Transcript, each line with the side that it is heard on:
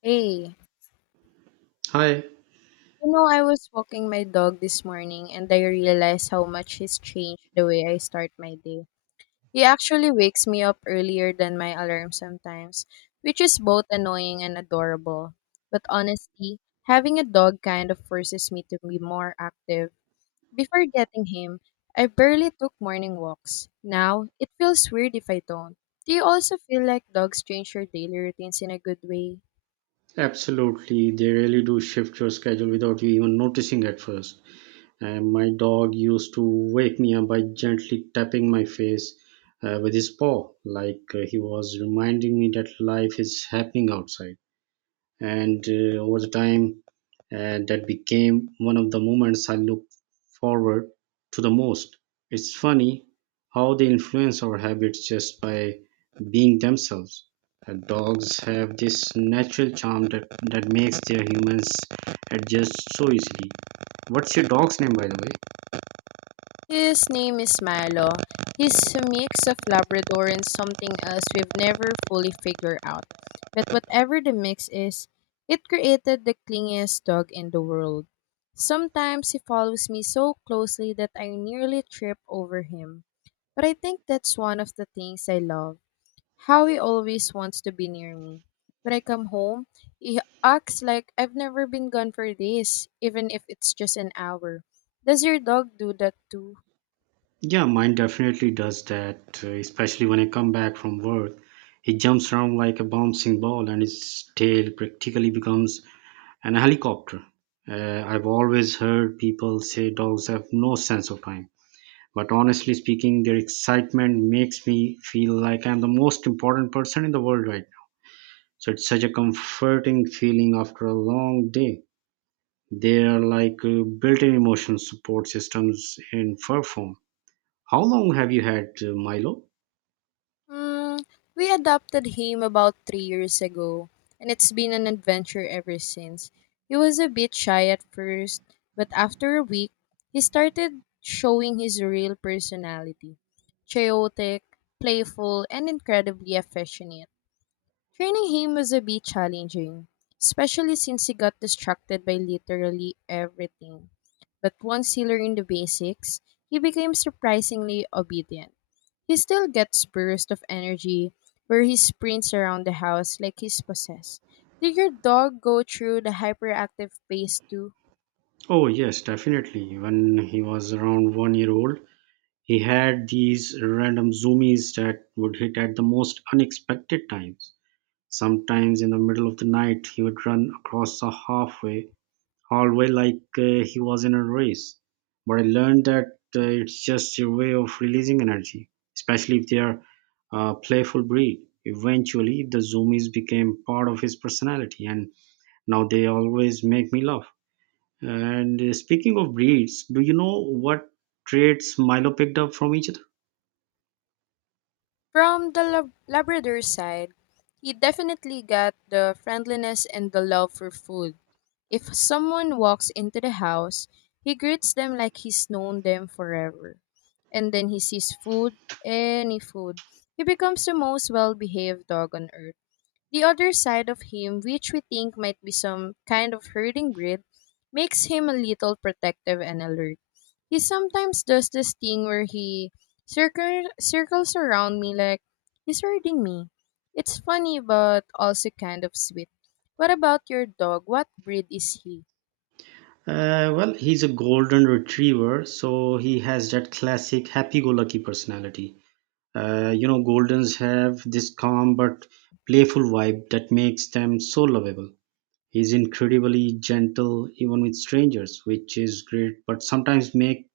left: Hey, you
right: Hi,
left: know, I was walking my dog this morning and I realized how much he's changed the way I start my day. He actually wakes me up earlier than my alarm sometimes, which is both annoying and adorable. But honestly, having a dog kind of forces me to be more active. Before getting him, I barely took morning walks. Now, it feels weird if I don't. Do you also feel like dogs change your daily routines in a good way?
right: absolutely. They really do shift your schedule without you even noticing at first. And my dog used to wake me up by gently tapping my face with his paw, like he was reminding me that life is happening outside. And Over the time, that became one of the moments I look forward to the most. It's funny how they influence our habits just by being themselves. Dogs have this natural charm that makes their humans adjust so easily. What's your dog's name, by the way?
left: His name is Milo. He's a mix of Labrador and something else we've never fully figured out. But whatever the mix is, it created the clingiest dog in the world. Sometimes he follows me so closely that I nearly trip over him. But I think that's one of the things I love. How he always wants to be near me. When I come home, he acts like I've never been gone for days, even if it's just an hour. Does your dog do that too?
right: Yeah, mine definitely does that, especially when I come back from work. He jumps around like a bouncing ball and his tail practically becomes and a helicopter. I've always heard people say dogs have no sense of time, but honestly speaking, their excitement makes me feel like I'm the most important person in the world right now. So it's such a comforting feeling after a long day. They are like built in emotional support systems in fur form. How long have you had Milo?
left: Mm, we adopted him about 3 years ago, and it's been an adventure ever since. He was a bit shy at first, but after a week, he started showing his real personality chaotic, playful, and incredibly affectionate. Training him was a bit challenging, especially since he got distracted by literally everything. But once he learned the basics, he became surprisingly obedient. He still gets bursts of energy where he sprints around the house like he's possessed. Did your dog go through the hyperactive phase too?
right: Oh, yes, definitely. When he was around 1 year old, he had these random zoomies that would hit at the most unexpected times. Sometimes in the middle of the night, he would run across the halfway hallway like he was in a race. But I learned that it's just a way of releasing energy, especially if they are a playful breed. Eventually, the zoomies became part of his personality, and now they always make me laugh. And Speaking of breeds, do you know what traits Milo picked up from each other?
left: From the Labrador side, he definitely got the friendliness and the love for food. If someone walks into the house, he greets them like he's known them forever. And then he sees food, any food. He becomes the most well behaved dog on earth. The other side of him, which we think might be some kind of herding breed, makes him a little protective and alert. He sometimes does this thing where he circles around me like he's herding me. It's funny but also kind of sweet. What about your dog? What breed is he?
right: Well, he's a golden retriever, so he has that classic happy-go-lucky personality. You know, goldens have this calm but playful vibe that makes them so lovable. He's incredibly gentle even with strangers, which is great, but sometimes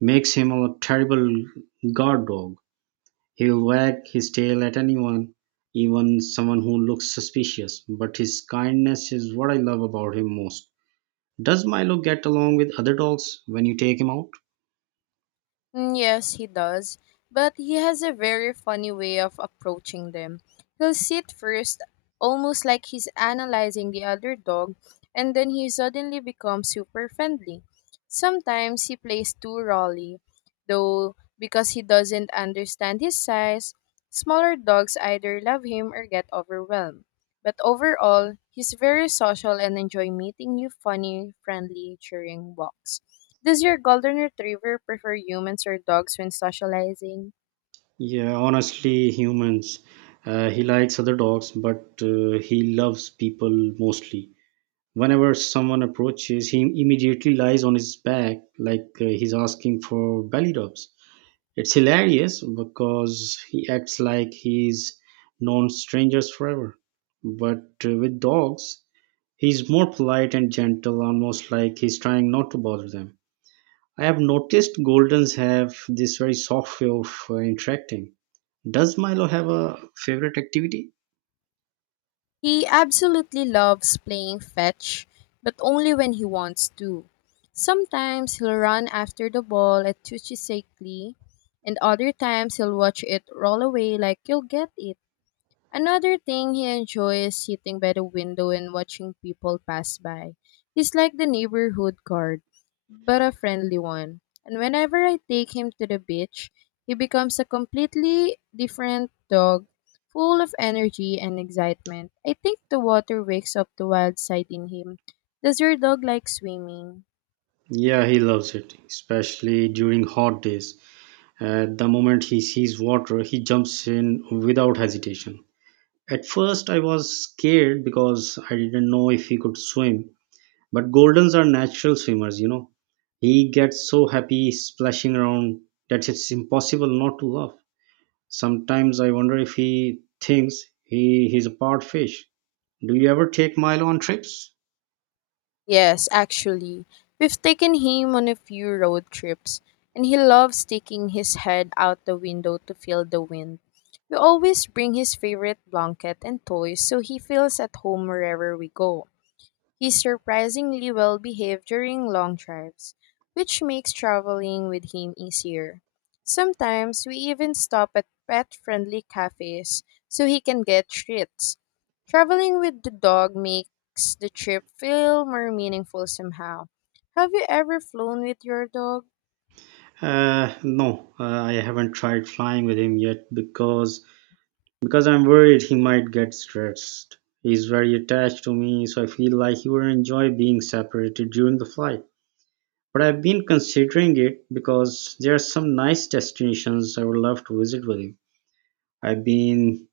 right: makes him a terrible guard dog. He'll wag his tail at anyone, even someone who looks suspicious, but his kindness is what I love about him most. Does Milo get along with other dogs when you take him out?
left: Mm, yes, he does. But he has a very funny way of approaching them. He'll sit first, almost like he's analyzing the other dog, and then he suddenly becomes super friendly. Sometimes he plays too rawly, though, because he doesn't understand his size. Smaller dogs either love him or get overwhelmed. But overall, he's very social and enjoy meeting new funny, friendly, cheering walks. Does your golden retriever prefer humans or dogs when socializing?
right: Yeah, honestly, humans. He likes other dogs, but he loves people mostly. Whenever someone approaches, he immediately lies on his back like he's asking for belly rubs. It's hilarious because he acts like he's known strangers forever. But with dogs, he's more polite and gentle, almost like he's trying not to bother them. I have noticed Goldens have this very soft way of interacting. Does Milo have a favorite activity?
left: He absolutely loves playing fetch, but only when he wants to. Sometimes he'll run after the ball at Tuchisecli, and other times he'll watch it roll away like you'll get it. Another thing he enjoys is sitting by the window and watching people pass by. He's like the neighborhood guard, but a friendly one. And whenever I take him to the beach, he becomes a completely different dog, full of energy and excitement. I think the water wakes up the wild side in him. Does your dog like swimming?
right: Yeah, he loves it, especially during hot days. At the moment he sees water, he jumps in without hesitation. At first, I was scared because I didn't know if he could swim, but Goldens are natural swimmers, you know. He gets so happy splashing around that it's impossible not to laugh. Sometimes I wonder if he thinks he's a part fish. Do you ever take Milo on trips?
left: Yes, actually. We've taken him on a few road trips, and he loves sticking his head out the window to feel the wind. We always bring his favorite blanket and toys so he feels at home wherever we go. He's surprisingly well behaved during long drives, which makes traveling with him easier. Sometimes we even stop at pet friendly cafes so he can get treats. Traveling with the dog makes the trip feel more meaningful somehow. Have you ever flown with your dog?
right: No, I haven't tried flying with him yet because I'm worried he might get stressed. He's very attached to me, so I feel like he would enjoy being separated during the flight. But I've been considering it because there are some nice destinations I would love to visit with him. I've been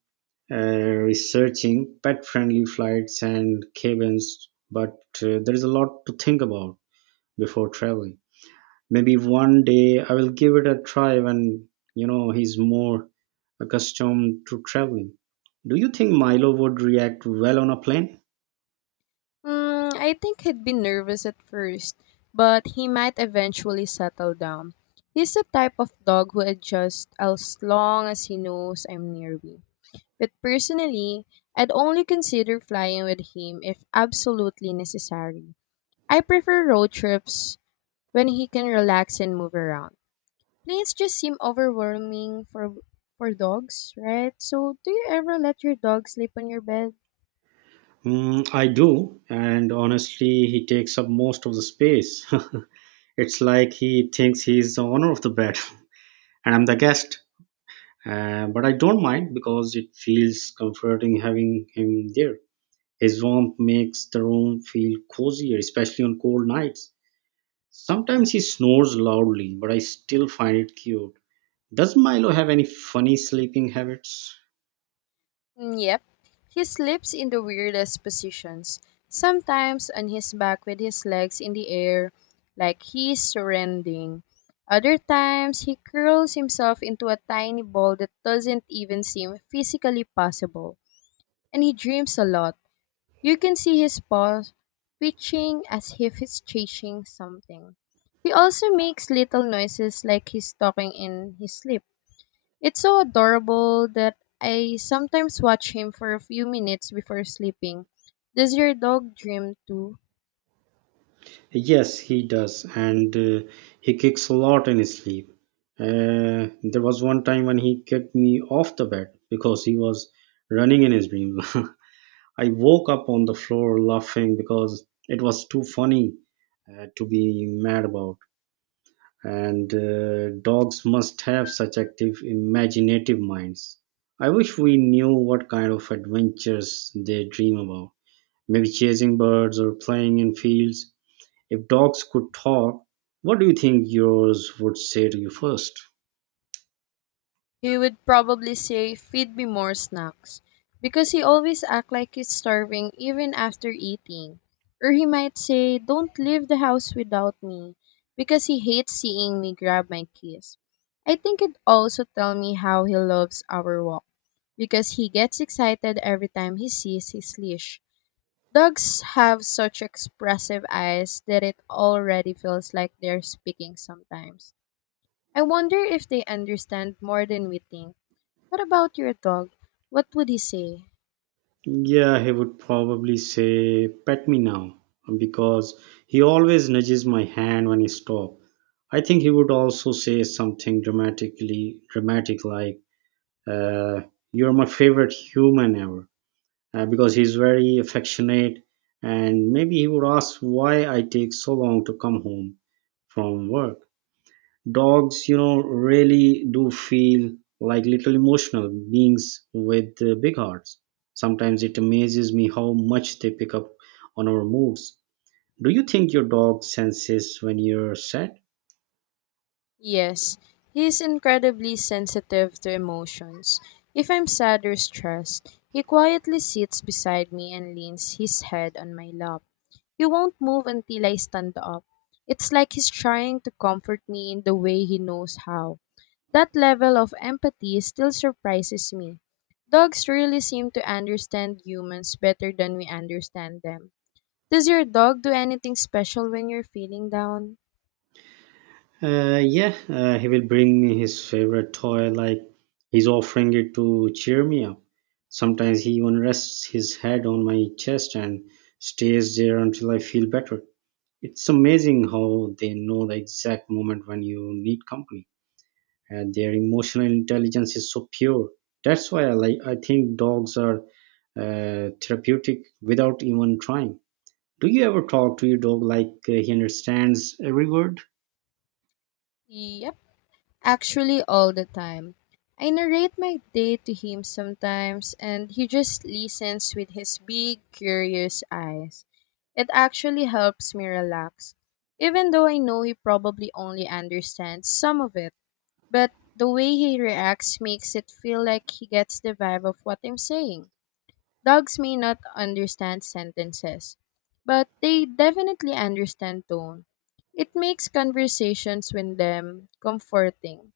right: researching pet-friendly flights and cabins, but there is a lot to think about before traveling. Maybe one day I will give it a try when, you know, he's more accustomed to traveling. Do you think Milo would react well on a plane?
left: Mm, I think he'd be nervous at first, but he might eventually settle down. He's the type of dog who adjusts as long as he knows I'm near me. But personally, I'd only consider flying with him if absolutely necessary. I prefer road trips when he can relax and move around. Planes just seem overwhelming for dogs, right? So, do you ever let your dog sleep on your bed?
right: Mm, I do, and honestly, he takes up most of the space. It's like he thinks he's the owner of the bed, and I'm the guest. But I don't mind because it feels comforting having him there. His warmth makes the room feel cozier, especially on cold nights. Sometimes he snores loudly, but I still find it cute. Does Milo have any funny sleeping habits?
left: Mm, yep, he sleeps in the weirdest positions, sometimes on his back with his legs in the air, like he's surrendering. Other times, he curls himself into a tiny ball that doesn't even seem physically possible. And he dreams a lot. You can see his paws twitching as if he's chasing something. He also makes little noises like he's talking in his sleep. It's so adorable that I sometimes watch him for a few minutes before sleeping. Does your dog dream too?
right: Yes, he does, and he kicks a lot in his sleep. There was one time when he kicked me off the bed because he was running in his dream. I woke up on the floor laughing because it was too funny to be mad about. And Dogs must have such active, imaginative minds. I wish we knew what kind of adventures they dream about. Maybe chasing birds or playing in fields. If dogs could talk, what do you think yours would say to you first?
left: He would probably say, "Feed me more snacks," because he always acts like he's starving even after eating. Or he might say, "Don't leave the house without me," because he hates seeing me grab my keys. I think it also tells me how he loves our walk, because he gets excited every time he sees his leash. Dogs have such expressive eyes that it already feels like they're speaking sometimes. I wonder if they understand more than we think. What about your dog? What would he say?
right: Yeah, he would probably say, Pet me now, because he always nudges my hand when I stop. I think he would also say something dramatically dramatic like, uh, You're my favorite human ever, because he's very affectionate. And maybe he would ask why I take so long to come home from work. Dogs, you know, really do feel like little emotional beings with big hearts. Sometimes it amazes me how much they pick up on our moods. Do you think your dog senses when you're sad?
left: Yes, he's incredibly sensitive to emotions. If I'm sad or stressed, he quietly sits beside me and leans his head on my lap. He won't move until I stand up. It's like he's trying to comfort me in the way he knows how. That level of empathy still surprises me. Dogs really seem to understand humans better than we understand them. Does your dog do anything special when you're feeling down?
right: Yeah, he will bring me his favorite toy, like he's offering it to cheer me up. Sometimes he even rests his head on my chest and stays there until I feel better. It's amazing how they know the exact moment when you need company. And their emotional intelligence is so pure. That's why I think dogs are therapeutic without even trying. Do you ever talk to your dog like he understands every word?
left: Yep. Actually, all the time. I narrate my day to him sometimes, and he just listens with his big, curious eyes. It actually helps me relax, even though I know he probably only understands some of it. But the way he reacts makes it feel like he gets the vibe of what I'm saying. Dogs may not understand sentences, but they definitely understand tone. It makes conversations with them comforting.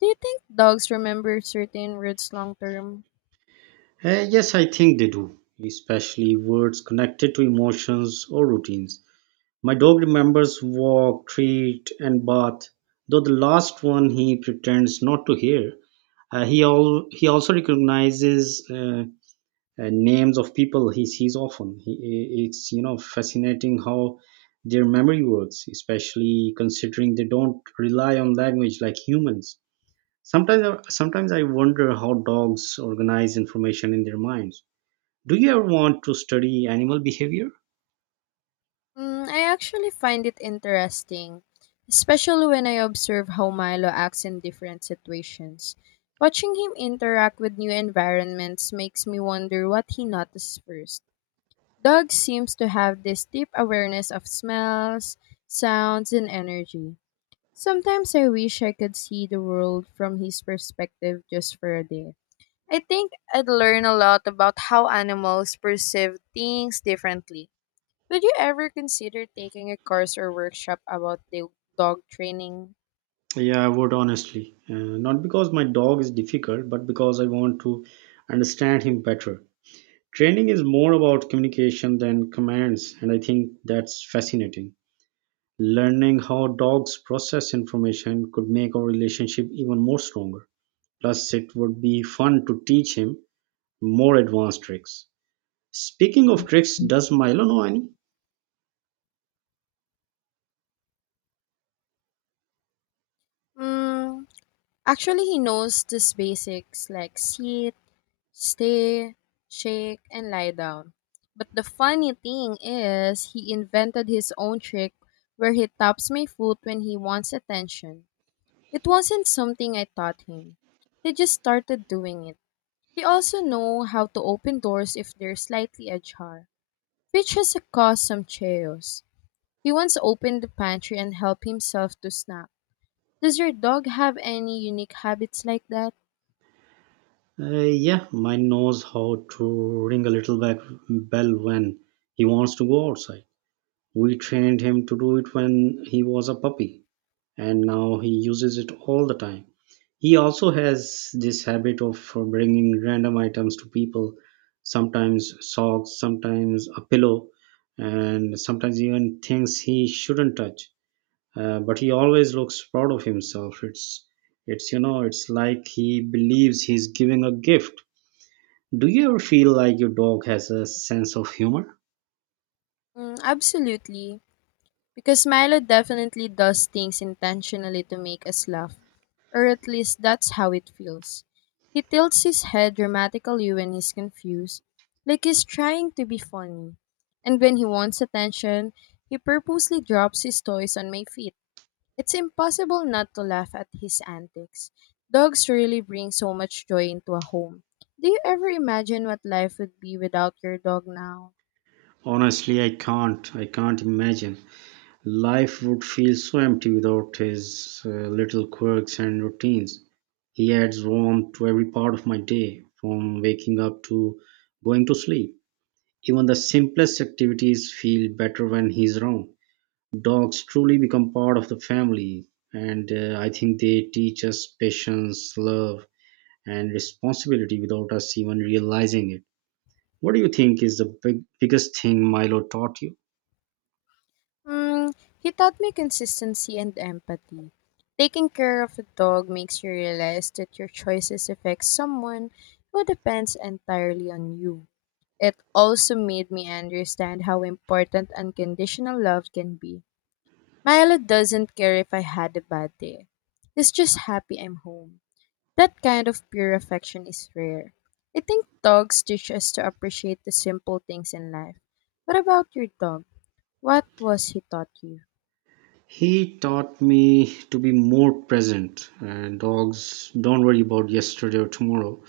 left: Do you think dogs remember certain words long term?
right: Yes, I think they do, especially words connected to emotions or routines. My dog remembers walk, treat, and bath, though the last one he pretends not to hear. He also recognizes uh, and names of people he sees often. He, it's, you know, fascinating how their memory works, especially considering they don't rely on language like humans. Sometimes I wonder how dogs organize information in their minds. Do you ever want to study animal behavior?
left: Mm, I actually find it interesting, especially when I observe how Milo acts in different situations. Watching him interact with new environments makes me wonder what he notices first. Dogs seems to have this deep awareness of smells, sounds, and energy. Sometimes I wish I could see the world from his perspective just for a day. I think I'd learn a lot about how animals perceive things differently. Would you ever consider taking a course or workshop about the dog training?
right: Yeah, I would honestly. Not because my dog is difficult, but because I want to understand him better. Training is more about communication than commands, and I think that's fascinating. Learning how dogs process information could make our relationship even more stronger. Plus, it would be fun to teach him more advanced tricks. Speaking of tricks, does Milo know any?
left: Mm, actually, he knows these basics like sit, stay, shake, and lie down. But the funny thing is, he invented his own trick where he taps my foot when he wants attention. It wasn't something I taught him. He just started doing it. He also know how to open doors if they're slightly ajar, which has caused some chaos. He once opened the pantry and helped himself to snack. Does your dog have any unique habits like that?
right: Yeah, mine knows how to ring a little back bell when he wants to go outside. We trained him to do it when he was a puppy, and now he uses it all the time. He also has this habit of bringing random items to people, sometimes socks, sometimes a pillow, and sometimes even things he shouldn't touch. But he always looks proud of himself. It's, you know, it's like he believes he's giving a gift. Do you ever feel like your dog has a sense of humor?
left: Mm, absolutely. Because Milo definitely does things intentionally to make us laugh, or at least that's how it feels. He tilts his head dramatically when he's confused, like he's trying to be funny. And when he wants attention, he purposely drops his toys on my feet. It's impossible not to laugh at his antics. Dogs really bring so much joy into a home. Do you ever imagine what life would be without your dog now?
right: Honestly, I can't imagine. Life would feel so empty without his little quirks and routines. He adds warmth to every part of my day, from waking up to going to sleep. Even the simplest activities feel better when he's around. Dogs truly become part of the family, and I think they teach us patience, love, and responsibility without us even realizing it. What do you think is the biggest thing Milo taught you?
left: Mm, he taught me consistency and empathy. Taking care of a dog makes you realize that your choices affect someone who depends entirely on you. It also made me understand how important unconditional love can be. Milo doesn't care if I had a bad day. He's just happy I'm home. That kind of pure affection is rare. I think dogs teach us to appreciate the simple things in life. What about your dog? What was he taught you?
right: He taught me to be more present. Dogs don't worry about yesterday or tomorrow.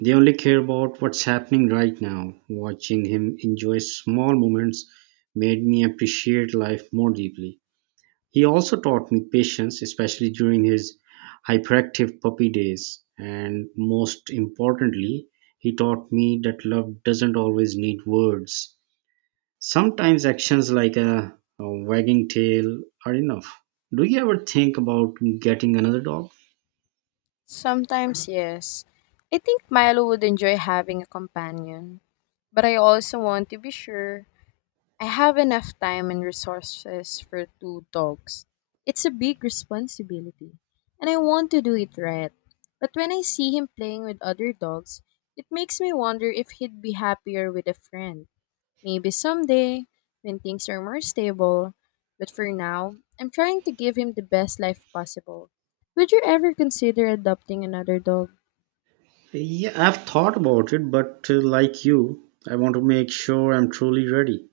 right: They only care about what's happening right now. Watching him enjoy small moments made me appreciate life more deeply. He also taught me patience, especially during his hyperactive puppy days. And most importantly, he taught me that love doesn't always need words. Sometimes actions like a wagging tail are enough. Do you ever think about getting another dog?
left: Sometimes, yes. I think Milo would enjoy having a companion, but I also want to be sure I have enough time and resources for two dogs. It's a big responsibility, and I want to do it right. But when I see him playing with other dogs, it makes me wonder if he'd be happier with a friend. Maybe someday, when things are more stable. But for now, I'm trying to give him the best life possible. Would you ever consider adopting another dog?
right: Yeah, I've thought about it, but like you, I want to make sure I'm truly ready.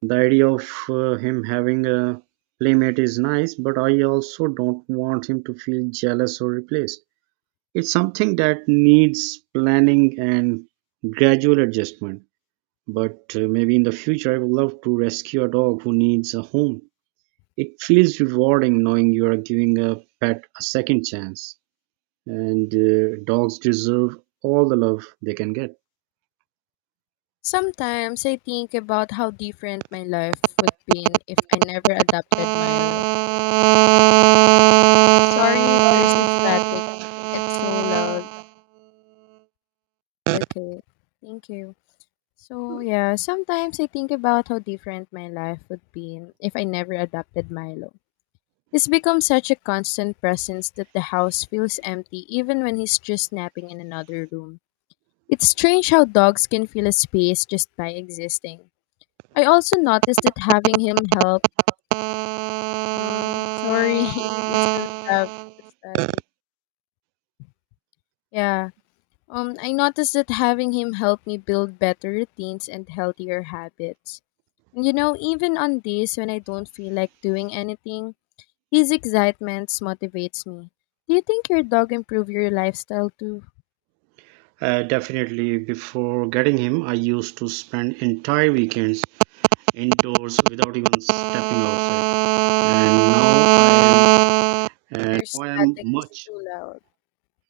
right: The idea of him having a playmate is nice, but I also don't want him to feel jealous or replaced. It's something that needs planning and gradual adjustment. But maybe in the future, I would love to rescue a dog who needs a home. It feels rewarding knowing you are giving a pet a second chance, and dogs deserve all the love they can get.
left: Sometimes I think about how different my life would been if I never adopted Milo. Sorry, there's a static. It's so loud. Okay, thank you. So yeah, sometimes I think about how different my life would be if I never adopted Milo. He's become such a constant presence that the house feels empty even when he's just napping in another room. It's strange how dogs can fill a space just by existing. I also noticed that having him help. Mm, sorry, you still have the static. Yeah. I noticed that having him help me build better routines and healthier habits. And even on days when I don't feel like doing anything, his excitement motivates me. Do you think your dog improved your lifestyle too?
right: Definitely, before getting him, I used to spend entire weekends indoors without even stepping outside, and now I am, and
left: Your
right: now I am
left: static is
right: much
left: too loud.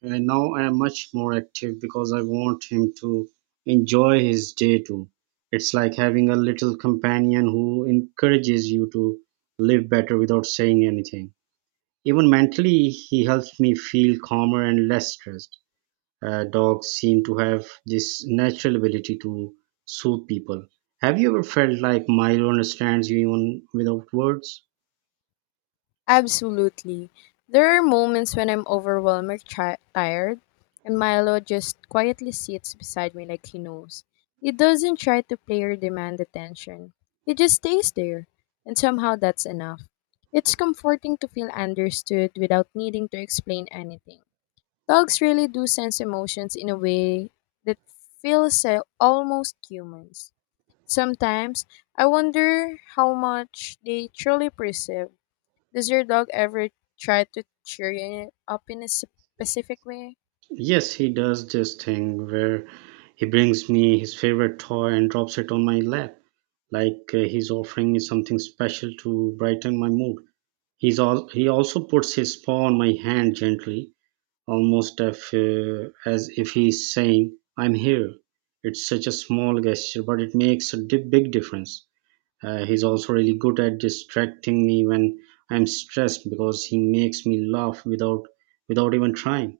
right: and now I am much more active because I want him to enjoy his day too. It's like having a little companion who encourages you to live better without saying anything. Even mentally, he helps me feel calmer and less stressed. Dogs seem to have this natural ability to soothe people. Have you ever felt like Milo understands you even without words?
left: Absolutely. There are moments when I'm overwhelmed or tired, and Milo just quietly sits beside me like he knows. He doesn't try to play or demand attention. He just stays there, and somehow that's enough. It's comforting to feel understood without needing to explain anything. Dogs really do sense emotions in a way that feels almost humans. Sometimes I wonder how much they truly perceive. Does your dog ever try to cheer you up in a specific way?
right: Yes, he does this thing where he brings me his favorite toy and drops it on my lap, like he's offering me something special to brighten my mood. He also puts his paw on my hand gently, almost if, as if he's saying, I'm here. It's such a small gesture, but it makes a big difference. He's also really good at distracting me when I'm stressed because he makes me laugh without even trying.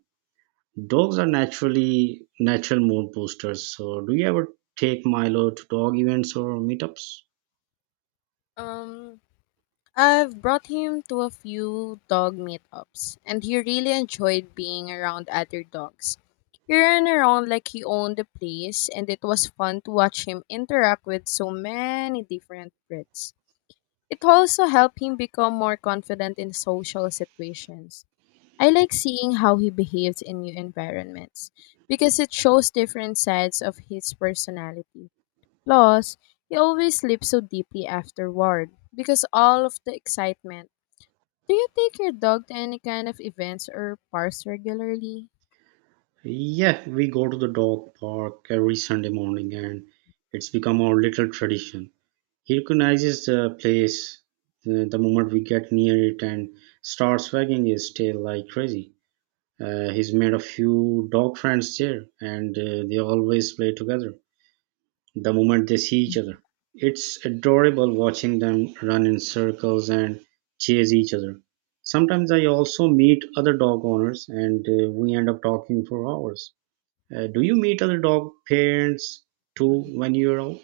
right: Dogs are natural mood boosters. So, do you ever take Milo to dog events or meetups?
left: Um, I've brought him to a few dog meetups, and he really enjoyed being around other dogs. He ran around like he owned the place, and it was fun to watch him interact with so many different breeds. It also helped him become more confident in social situations. I like seeing how he behaves in new environments because it shows different sides of his personality. Plus, he always sleeps so deeply afterward because all of the excitement. Do you take your dog to any kind of events or parks regularly?
right: Yeah, we go to the dog park every Sunday morning, and it's become our little tradition. He recognizes the place the moment we get near it and starts wagging his tail like crazy. He's made a few dog friends there, and they always play together the moment they see each other. It's adorable watching them run in circles and chase each other. Sometimes I also meet other dog owners and we end up talking for hours. Do you meet other dog parents too when you're out?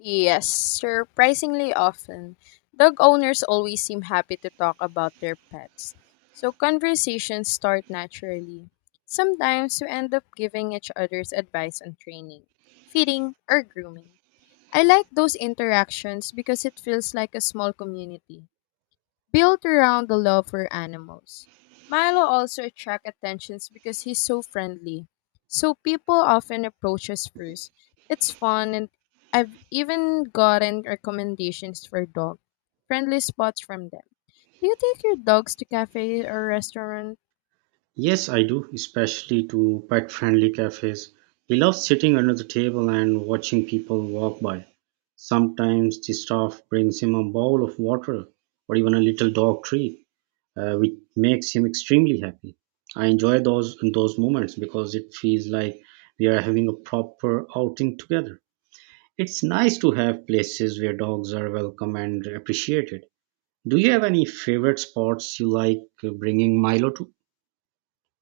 left: Yes, surprisingly often. Dog owners always seem happy to talk about their pets, so conversations start naturally. Sometimes we end up giving each other's advice on training, feeding, or grooming. I like those interactions because it feels like a small community built around the love for animals. Milo also attracts attentions because he's so friendly, so people often approach us first. It's fun, and I've even gotten recommendations for dog friendly spots from them. Do you take your dogs to cafes or restaurants?
right: Yes, I do, especially to pet friendly cafes. We love sitting under the table and watching people walk by. Sometimes the staff brings him a bowl of water or even a little dog treat, which makes him extremely happy. I enjoy those moments because it feels like we are having a proper outing together. It's nice to have places where dogs are welcome and appreciated. Do you have any favorite spots you like bringing Milo to?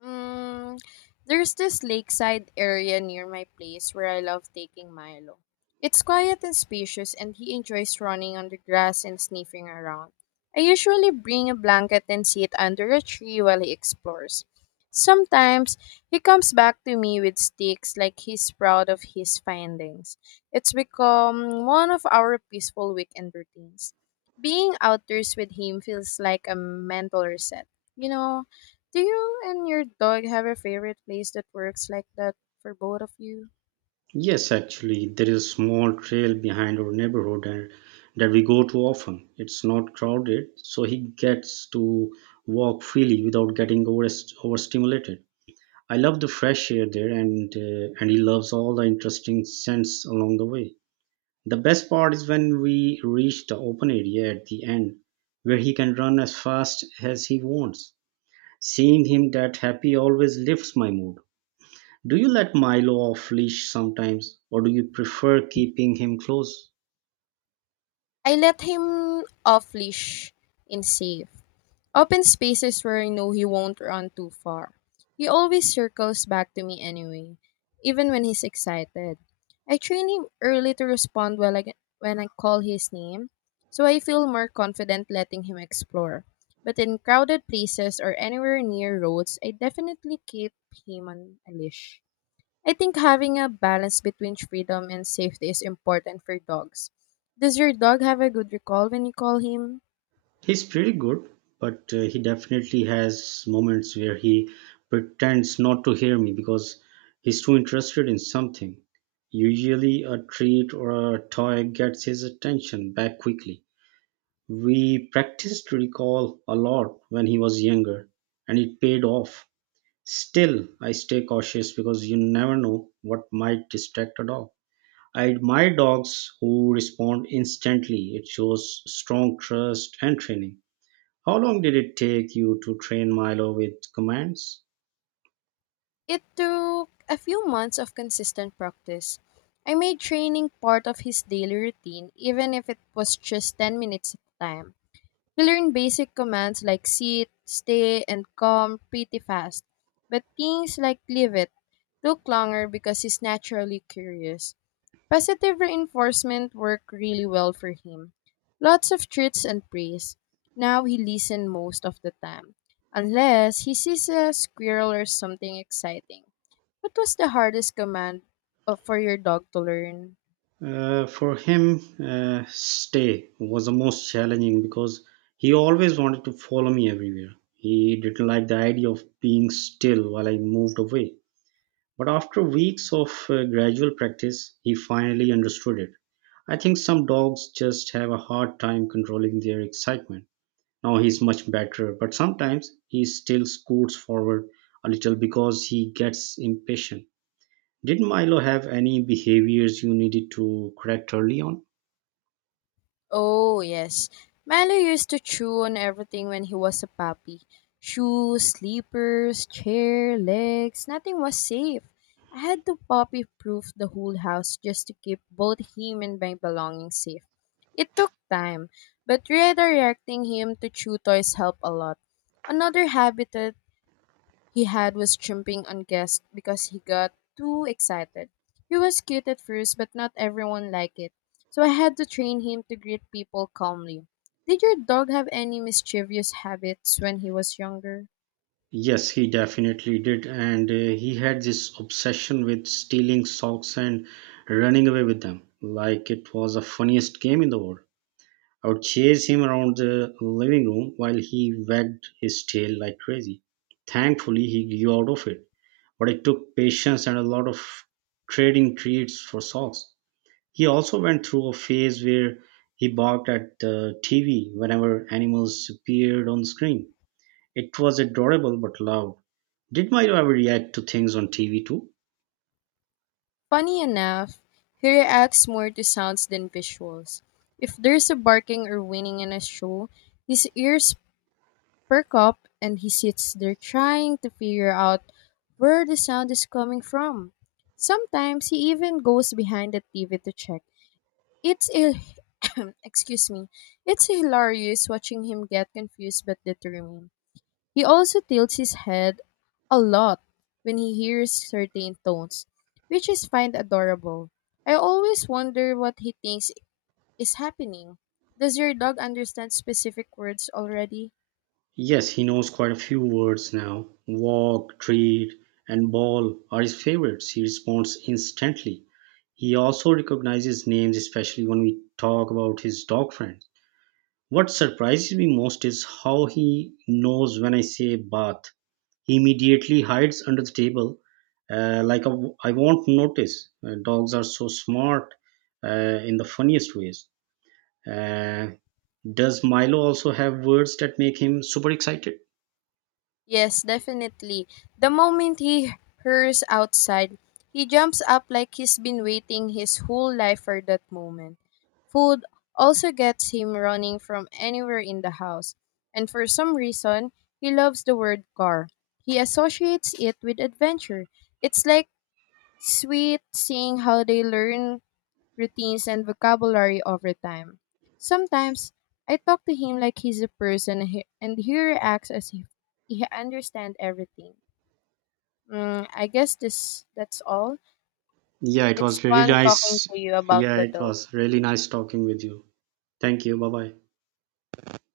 left: Mm, there's this lakeside area near my place where I love taking Milo. It's quiet and spacious, and he enjoys running on the grass and sniffing around. I usually bring a blanket and sit under a tree while he explores. Sometimes he comes back to me with sticks like he's proud of his findings. It's become one of our peaceful weekend routines. Being outdoors with him feels like a mental reset. You know, do you and your dog have a favorite place that works like that for both of you?
right: Yes, actually, there is a small trail behind our neighborhood and that we go to often. It's not crowded, so he gets to walk freely without getting overstimulated. I love the fresh air there, and he loves all the interesting scents along the way. The best part is when we reach the open area at the end, where he can run as fast as he wants. Seeing him that happy always lifts my mood. Do you let Milo off leash sometimes, or do you prefer keeping him close?
left: I let him off leash in safe, open spaces where I know he won't run too far. He always circles back to me anyway, even when he's excited. I train him early to respond when I call his name, so I feel more confident letting him explore. But in crowded places or anywhere near roads, I definitely keep him on a leash. I think having a balance between freedom and safety is important for dogs. Does your dog have a good recall when you call him?
right: He's pretty good, but he definitely has moments where he pretends not to hear me because he's too interested in something. Usually, a treat or a toy gets his attention back quickly. We practiced recall a lot when he was younger, and it paid off. Still, I stay cautious because you never know what might distract a dog. I admire dogs who respond instantly. It shows strong trust and training. How long did it take you to train Milo with commands?
left: It took a few months of consistent practice. I made training part of his daily routine, even if it was just 10 minutes at a time. We learn basic commands like sit, stay, and come pretty fast, but things like leave it took longer because he's naturally curious. Positive reinforcement worked really well for him. Lots of treats and praise. Now he listens most of the time, unless he sees a squirrel or something exciting. What was the hardest command for your dog to learn?
right: For him, stay was the most challenging because he always wanted to follow me everywhere. He didn't like the idea of being still while I moved away. But after weeks of gradual practice, he finally understood it. I think some dogs just have a hard time controlling their excitement. Now he's much better, but sometimes he still scoots forward a little because he gets impatient. Did Milo have any behaviors you needed to correct early on?
left: Oh, yes. Milo used to chew on everything when he was a puppy. Shoes, slippers, chair, legs, nothing was safe. I had to puppy proof the whole house just to keep both him and my belongings safe. It took time, but redirecting him to chew toys helped a lot. Another habit he had was jumping on guests because he got too excited. He was cute at first, but not everyone liked it, so I had to train him to greet people calmly. Did your dog have any mischievous habits when he was younger?
right: Yes, he definitely did. And he had this obsession with stealing socks and running away with them, like it was the funniest game in the world. I would chase him around the living room while he wagged his tail like crazy. Thankfully, he grew out of it, but it took patience and a lot of trading treats for socks. He also went through a phase where he barked at the TV whenever animals appeared on screen. It was adorable but loud. Did Milo ever react to things on TV too?
left: Funny enough, he reacts more to sounds than visuals. If there's a barking or whining in a show, his ears perk up and he sits there trying to figure out where the sound is coming from. Sometimes he even goes behind the TV to check. It's a excuse me. It's hilarious watching him get confused but determined. He also tilts his head a lot when he hears certain tones, which is find adorable. I always wonder what he thinks is happening. Does your dog understand specific words already?
right: Yes, he knows quite a few words now. Walk, treat, and ball are his favorites. He responds instantly. He also recognizes names, especially when we talk about his dog friends. What surprises me most is how he knows when I say bath. He immediately hides under the table, like I won't notice. Dogs are so smart, in the funniest ways. Uh, does Milo also have words that make him super excited?
left: Yes, definitely. The moment he hears outside, he jumps up like he's been waiting his whole life for that moment. Food also gets him running from anywhere in the house. And for some reason, he loves the word car. He associates it with adventure. It's like sweet seeing how they learn routines, and vocabulary over time. Sometimes I talk to him like he's a person, and he reacts as if he understands everything. Mm, I guess this that's all.
right: Yeah, it
left: It's
right: was really
left: fun talking
right: nice.
left: to you about
right: Yeah,
left: the
right: it
left: dog.
right: was really nice talking with you. Thank you. Bye bye.